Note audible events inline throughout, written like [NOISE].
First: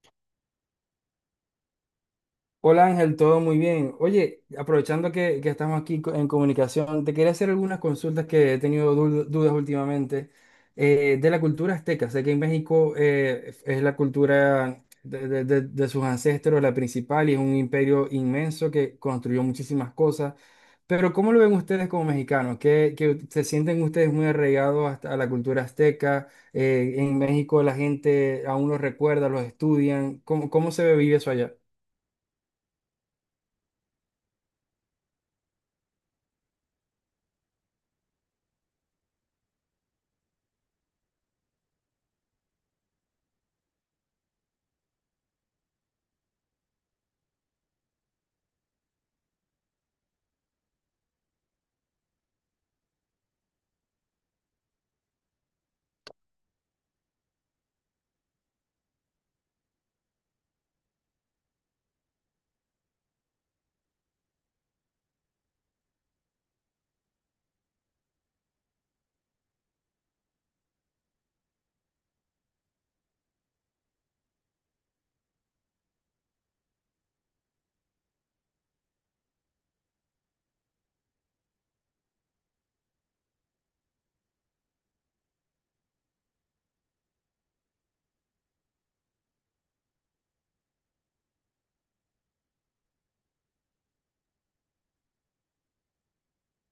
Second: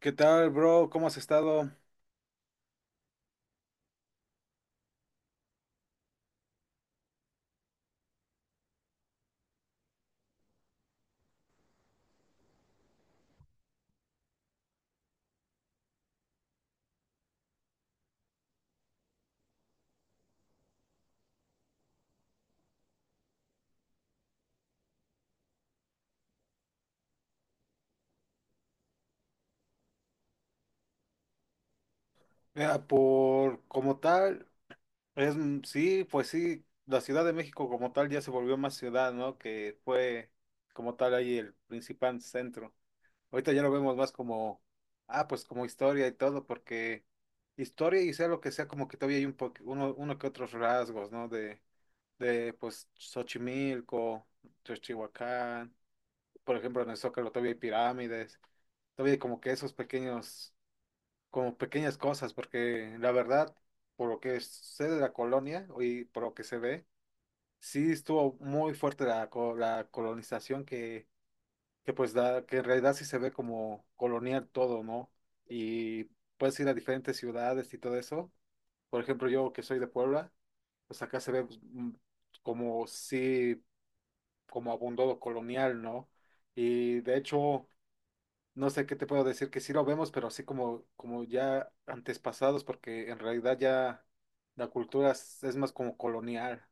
¿Qué tal, bro? ¿Cómo has estado? Hola Ángel, todo muy bien. Oye, aprovechando que estamos aquí en comunicación, te quería hacer algunas consultas que he tenido dudas últimamente de la cultura azteca. Sé que en México es la cultura de sus ancestros la principal y es un imperio inmenso que construyó muchísimas cosas. Pero ¿cómo lo ven ustedes como mexicanos? ¿Qué se sienten ustedes muy arraigados hasta a la cultura azteca? En México la gente aún los recuerda, los estudian. ¿Cómo se vive eso allá? Mira, por como tal, es sí, pues sí, la Ciudad de México como tal ya se volvió más ciudad, ¿no? Que fue como tal ahí el principal centro. Ahorita ya lo vemos más como, ah, pues como historia y todo, porque historia y sea lo que sea, como que todavía hay uno, uno que otros rasgos, ¿no? De pues Xochimilco, Teotihuacán, por ejemplo, en el Zócalo todavía hay pirámides, todavía hay como que esos pequeños como pequeñas cosas, porque la verdad, por lo que sé de la colonia y por lo que se ve, sí estuvo muy fuerte la colonización que pues da, que en realidad sí se ve como colonial todo, ¿no? Y puedes ir a diferentes ciudades y todo eso. Por ejemplo, yo que soy de Puebla, pues acá se ve pues, como sí, como abundó lo colonial, ¿no? Y de hecho, no sé qué te puedo decir, que sí lo vemos, pero así como, como ya antes pasados, porque en realidad ya la cultura es más como colonial.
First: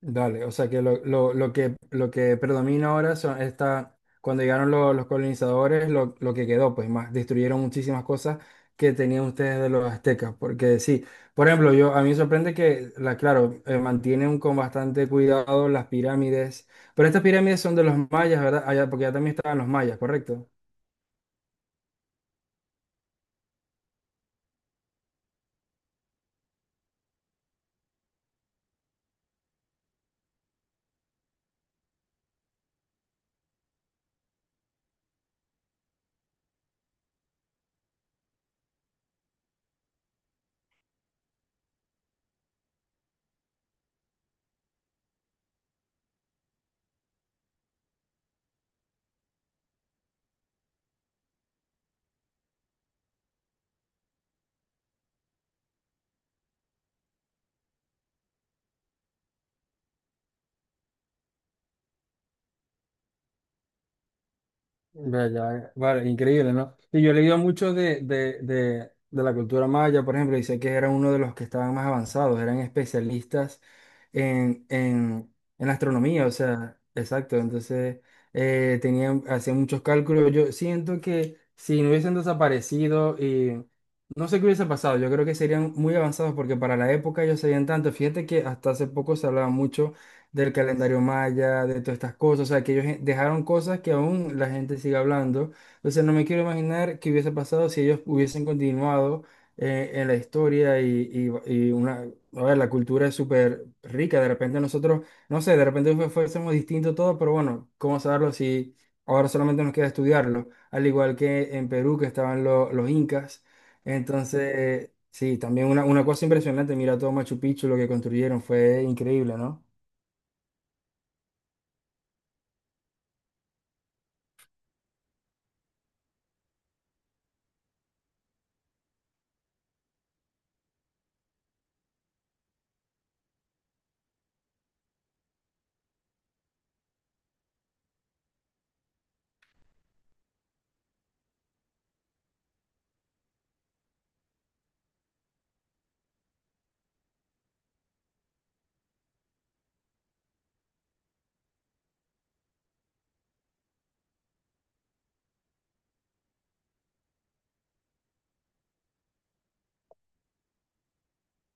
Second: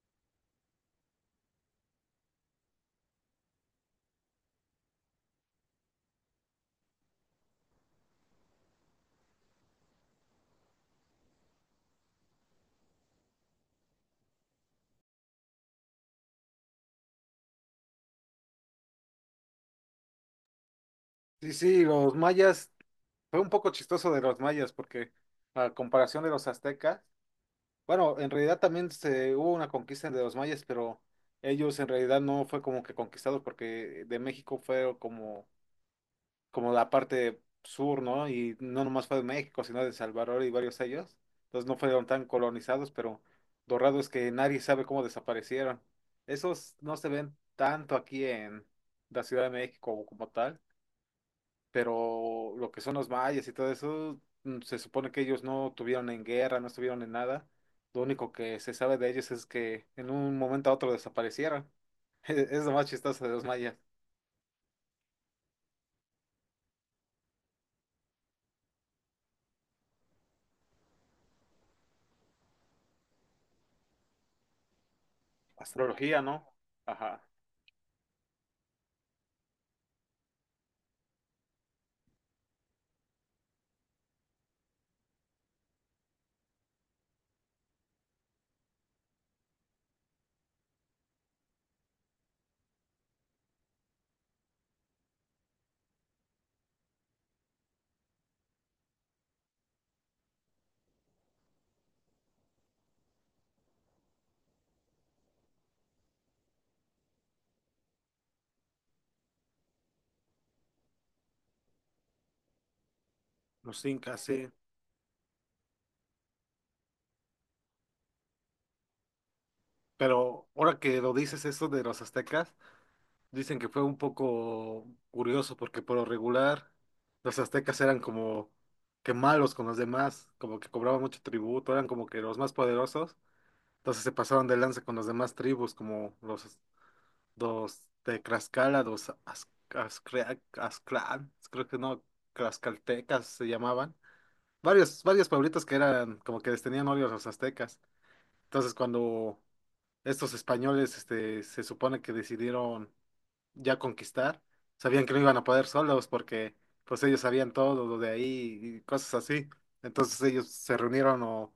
Dale, o sea que lo que predomina ahora son esta, cuando llegaron los colonizadores, lo que quedó, pues más, destruyeron muchísimas cosas que tenían ustedes de los aztecas, porque sí, por ejemplo, yo a mí me sorprende que, la, claro, mantienen con bastante cuidado las pirámides, pero estas pirámides son de los mayas, ¿verdad? Allá, porque ya también estaban los mayas, ¿correcto? Sí, sí, los mayas, fue un poco chistoso de los mayas, porque a comparación de los aztecas, bueno, en realidad también se, hubo una conquista de los mayas, pero ellos en realidad no fue como que conquistados, porque de México fue como la parte sur, ¿no? Y no nomás fue de México, sino de Salvador y varios ellos. Entonces no fueron tan colonizados, pero lo raro es que nadie sabe cómo desaparecieron. Esos no se ven tanto aquí en la Ciudad de México como tal, pero lo que son los mayas y todo eso, se supone que ellos no tuvieron en guerra, no estuvieron en nada. Lo único que se sabe de ellos es que en un momento a otro desaparecieron. [LAUGHS] Es lo más chistoso de los mayas. Vea, ya, vale, increíble, ¿no? Y yo he leído mucho de la cultura maya, por ejemplo, y sé que eran uno de los que estaban más avanzados, eran especialistas en Astrología, astronomía, o ¿no? sea, Ajá. exacto, entonces tenían, hacían muchos cálculos. Yo siento que si no hubiesen desaparecido y no sé qué hubiese pasado, yo creo que serían muy avanzados porque para la época ellos sabían tanto. Fíjate que hasta hace poco se hablaba mucho del calendario maya, de todas estas cosas, o sea, que ellos dejaron cosas que aún la gente sigue hablando. Entonces no me quiero imaginar qué hubiese pasado si ellos hubiesen continuado en la historia y una, a ver, la cultura es súper rica, de repente nosotros, no sé, de repente fuésemos distinto todo, pero bueno, ¿cómo saberlo si ahora solamente nos queda estudiarlo? Al igual que en Perú, que estaban los incas. Los incas, sí. Entonces, sí, también una cosa impresionante, mira todo Machu Picchu, lo que construyeron, fue increíble, ¿no? Pero ahora que lo dices eso de los aztecas, dicen que fue un poco curioso porque por lo regular los aztecas eran como que malos con los demás, como que cobraban mucho tributo, eran como que los más poderosos, entonces se pasaban de lanza con las demás tribus como los de Tlaxcala, los Azclan, creo que no, Tlaxcaltecas se llamaban, varios pueblitos que eran como que les tenían odio a los aztecas, entonces cuando estos españoles este, se supone que decidieron ya conquistar, sabían que no iban a poder solos porque pues ellos sabían todo lo de ahí y cosas así. Entonces ellos se reunieron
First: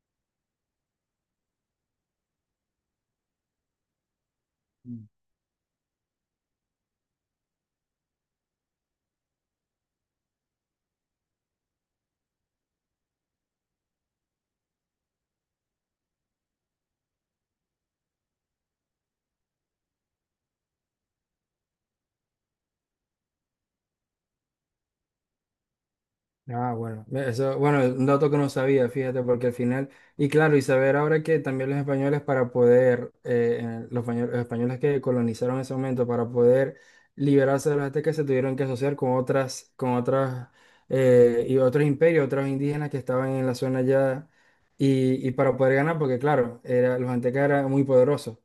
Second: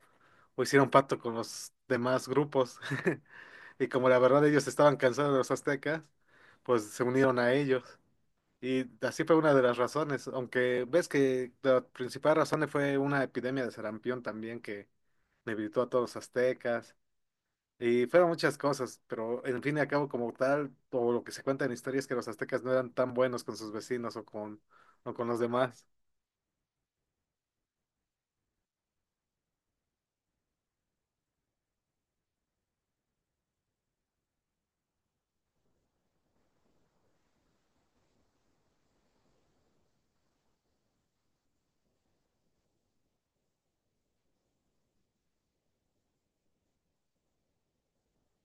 o hicieron pacto con los demás grupos. [LAUGHS] Y como la verdad ellos estaban cansados de los aztecas, pues se unieron a ellos. Y así fue una de las razones, aunque ves que la principal razón fue una epidemia de sarampión también que debilitó a todos los aztecas y fueron muchas cosas, pero en fin y al cabo, como tal, todo lo que se cuenta en historia es que los aztecas no eran tan buenos con sus vecinos o con los demás. Ah, bueno, eso, bueno, un dato que no sabía, fíjate, porque al final, y claro, y saber ahora que también los españoles para poder, los los españoles que colonizaron ese momento, para poder liberarse de los aztecas, se tuvieron que asociar con otras, y otros imperios, otros indígenas que estaban en la zona ya, y para poder ganar, porque claro, era, los aztecas eran muy poderosos,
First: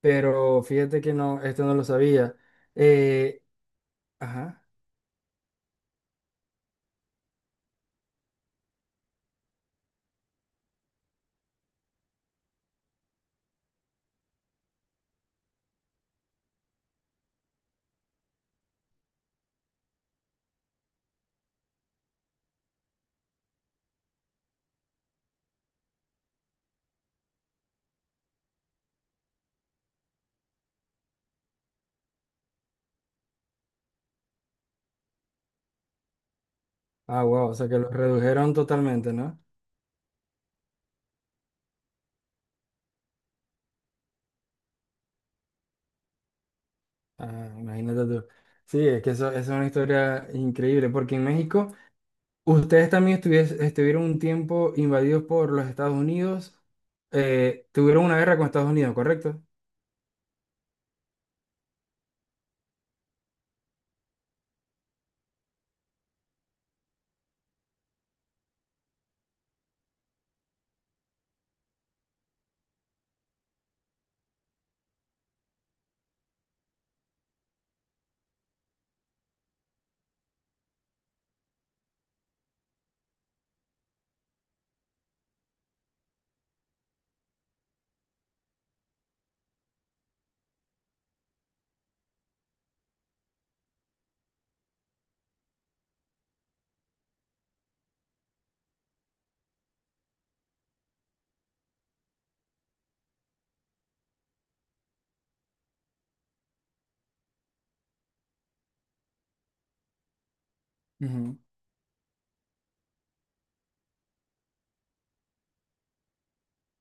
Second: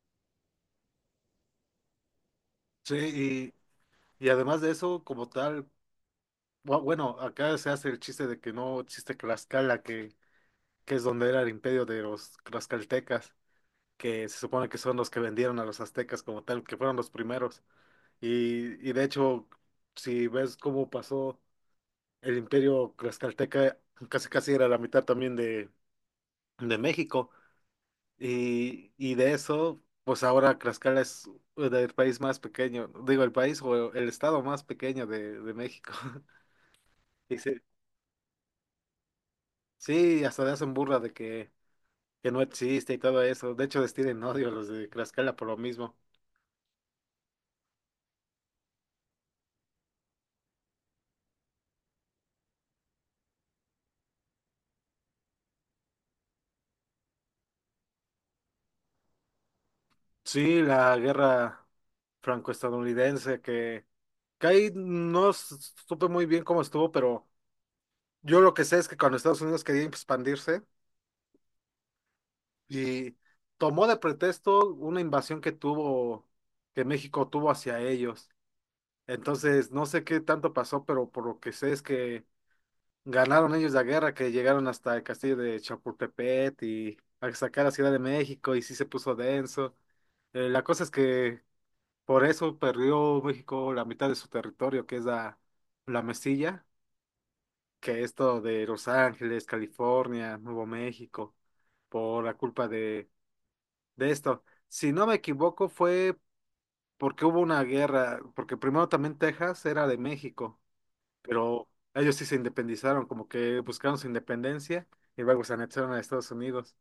pero fíjate que no, esto no lo sabía. Eh, Sí, y además ajá, de eso, como tal, bueno, acá se hace el chiste de que no existe Tlaxcala, que es donde era el imperio de los tlaxcaltecas, que se supone que son los que vendieron a los aztecas como tal, que fueron los primeros. Y de hecho, si ves cómo pasó el imperio tlaxcalteca, casi casi era la mitad también de México. Y de eso, pues ahora Tlaxcala es el país más pequeño, digo, el país o el estado más pequeño de México. [LAUGHS] ah, Y wow, o sí, sea que los redujeron totalmente, ¿no? sí, hasta le hacen burla de que no existe y todo eso. De hecho, les tienen odio a los de Tlaxcala por lo mismo. Ah, imagínate tú. Sí, es que eso es una historia increíble, porque en México ustedes también estuvieron un tiempo invadidos por los Estados Unidos, tuvieron una guerra con Estados Unidos, ¿correcto? Sí, la guerra franco-estadounidense que ahí no s- supe muy bien cómo estuvo, pero yo lo que sé es que cuando Estados Unidos quería expandirse, y tomó de pretexto una invasión que tuvo, que México tuvo hacia ellos. Entonces, no sé qué tanto pasó, pero por lo que sé es que ganaron ellos la guerra, que llegaron hasta el castillo de Chapultepec y hasta acá la Ciudad de México y sí se puso denso. La cosa es que por eso perdió México la mitad de su territorio, que es la Mesilla, que es todo de Los Ángeles, California, Nuevo México, por la culpa de esto. Si no me equivoco, fue porque hubo una guerra, porque primero también Texas era de México, Ujú. pero ellos sí se independizaron, como que buscaron su independencia y luego se anexaron a Estados Unidos.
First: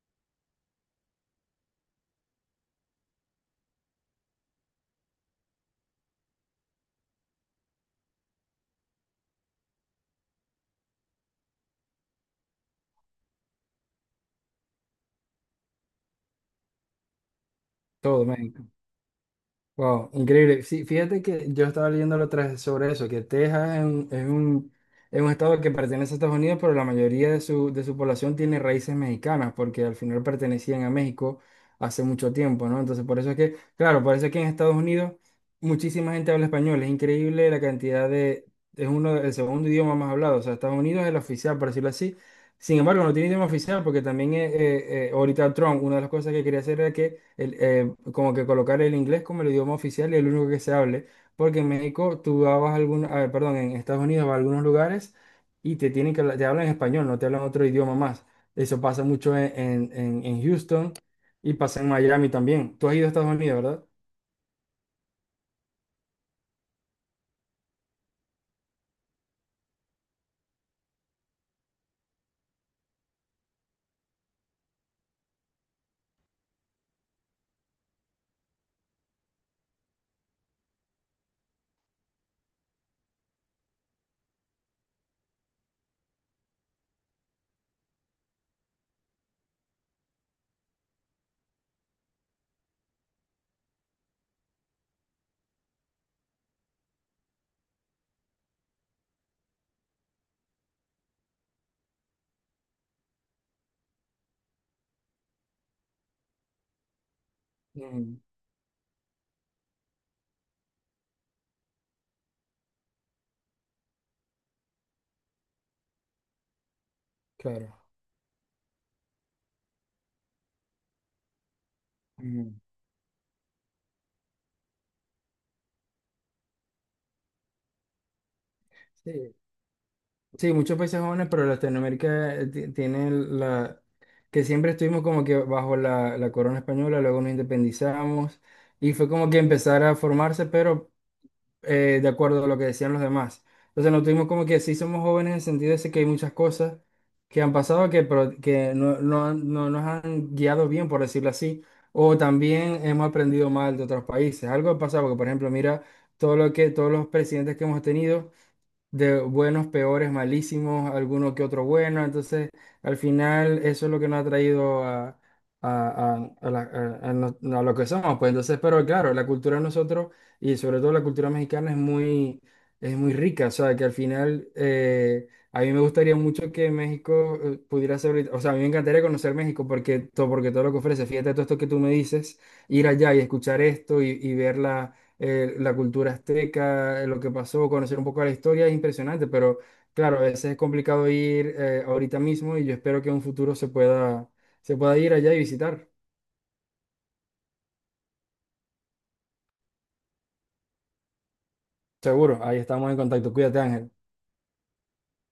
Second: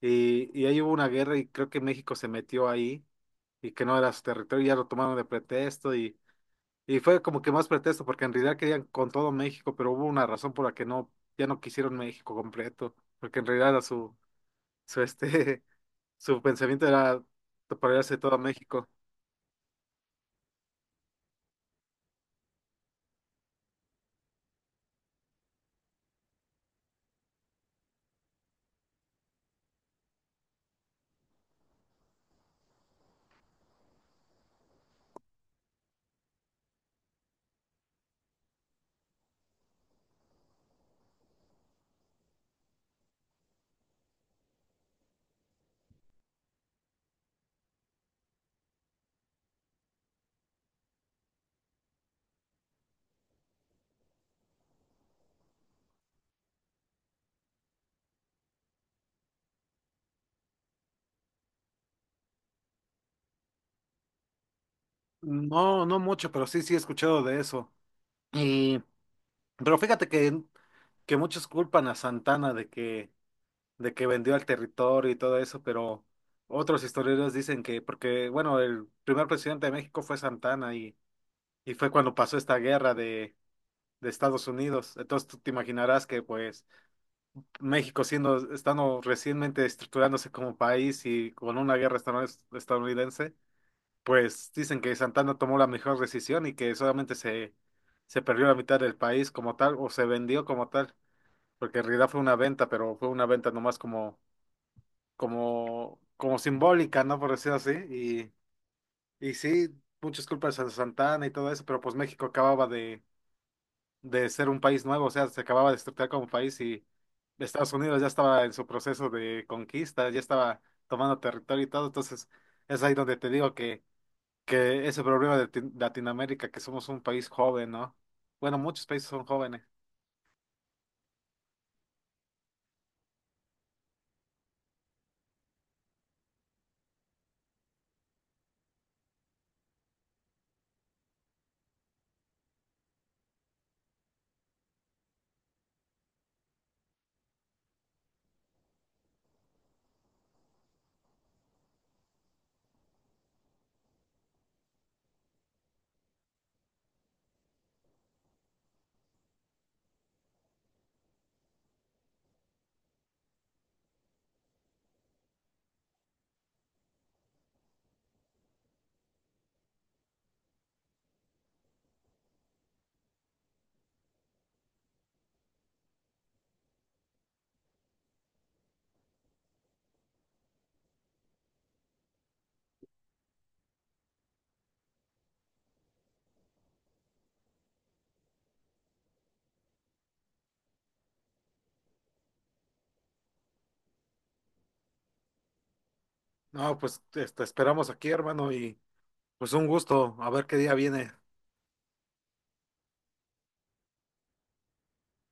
Y ahí hubo una guerra y creo que México se metió ahí y que no era su territorio, ya lo tomaron de pretexto y fue como que más pretexto porque en realidad querían con todo México, pero hubo una razón por la que no, ya no quisieron México completo, porque en realidad era su, su este, su pensamiento era apoderarse de Todo todo México. México. Wow, increíble. Sí, fíjate que yo estaba leyendo la otra vez sobre eso, que Texas es un estado que pertenece a Estados Unidos, pero la mayoría de su población tiene raíces mexicanas, porque al final pertenecían a México hace mucho tiempo, ¿no? Entonces, por eso es que, claro, por eso es que en Estados Unidos muchísima gente habla español. Es increíble la cantidad de, es uno, el segundo idioma más hablado. O sea, Estados Unidos es el oficial, por decirlo así, sin embargo, no tiene idioma oficial porque también ahorita Trump, una de las cosas que quería hacer era que el, como que colocar el inglés como el idioma oficial y el único que se hable, porque en México tú vas a algún, a ver, perdón, en Estados Unidos vas a algunos lugares y te tienen que te hablan español, no te hablan otro idioma más. Eso pasa mucho en Houston y pasa en Miami también. Tú has ido a Estados Unidos, ¿verdad? No, no mucho, pero sí, sí he escuchado de eso. Y, pero fíjate que muchos culpan a Santana de que vendió el territorio y todo eso, pero otros historiadores dicen que, porque, bueno, el primer presidente de México fue Santana y fue cuando pasó esta guerra de Estados Unidos. Entonces tú te imaginarás que, pues, México siendo, estando recientemente estructurándose como país y con una guerra estadounidense. Pues dicen que Santana tomó la mejor decisión y que solamente se perdió la mitad del país como tal, o se vendió como tal, porque en realidad fue una venta, pero fue una venta nomás como simbólica, ¿no? Por decirlo así. Mm, Y sí, muchas culpas a Santana y todo eso, pero pues México acababa de ser un país nuevo, o sea, se acababa de estructurar como país y Estados claro. Unidos ya estaba en su proceso de conquista, ya estaba tomando territorio y todo, entonces Mm. es ahí donde te digo que ese problema de Latinoamérica, que somos un país joven, ¿no? Bueno, muchos países son Sí. jóvenes. Sí, muchos países jóvenes, pero Latinoamérica tiene la... que siempre estuvimos como que bajo la, la corona española, luego nos independizamos y fue como que empezar a formarse, pero de acuerdo a lo que decían los demás. Entonces nos tuvimos como que sí somos jóvenes en el sentido ese que hay muchas cosas que han pasado que, que no nos han guiado bien, por decirlo así, o también hemos aprendido mal de otros países. Algo ha pasado, porque por ejemplo, mira todo lo que, todos los presidentes que hemos tenido de buenos, peores, malísimos, alguno que otro bueno. Entonces, al final, eso es lo que nos ha traído a la- a no- a lo que somos. Pues entonces, pero claro, la cultura de nosotros y sobre todo la cultura mexicana es muy rica. O sea, que al final, a mí me gustaría mucho que México pudiera ser, o sea, a mí me encantaría conocer México porque todo lo que ofrece, fíjate todo esto que tú me dices, ir allá y escuchar esto y verla la cultura azteca, lo que pasó, conocer un poco la historia es impresionante, pero claro, a veces es complicado ir ahorita mismo y yo espero que en un futuro se pueda ir allá y visitar. No, pues este esperamos aquí, hermano, y pues un gusto, a ver qué día viene. Seguro, ahí estamos en contacto. Cuídate, Ángel.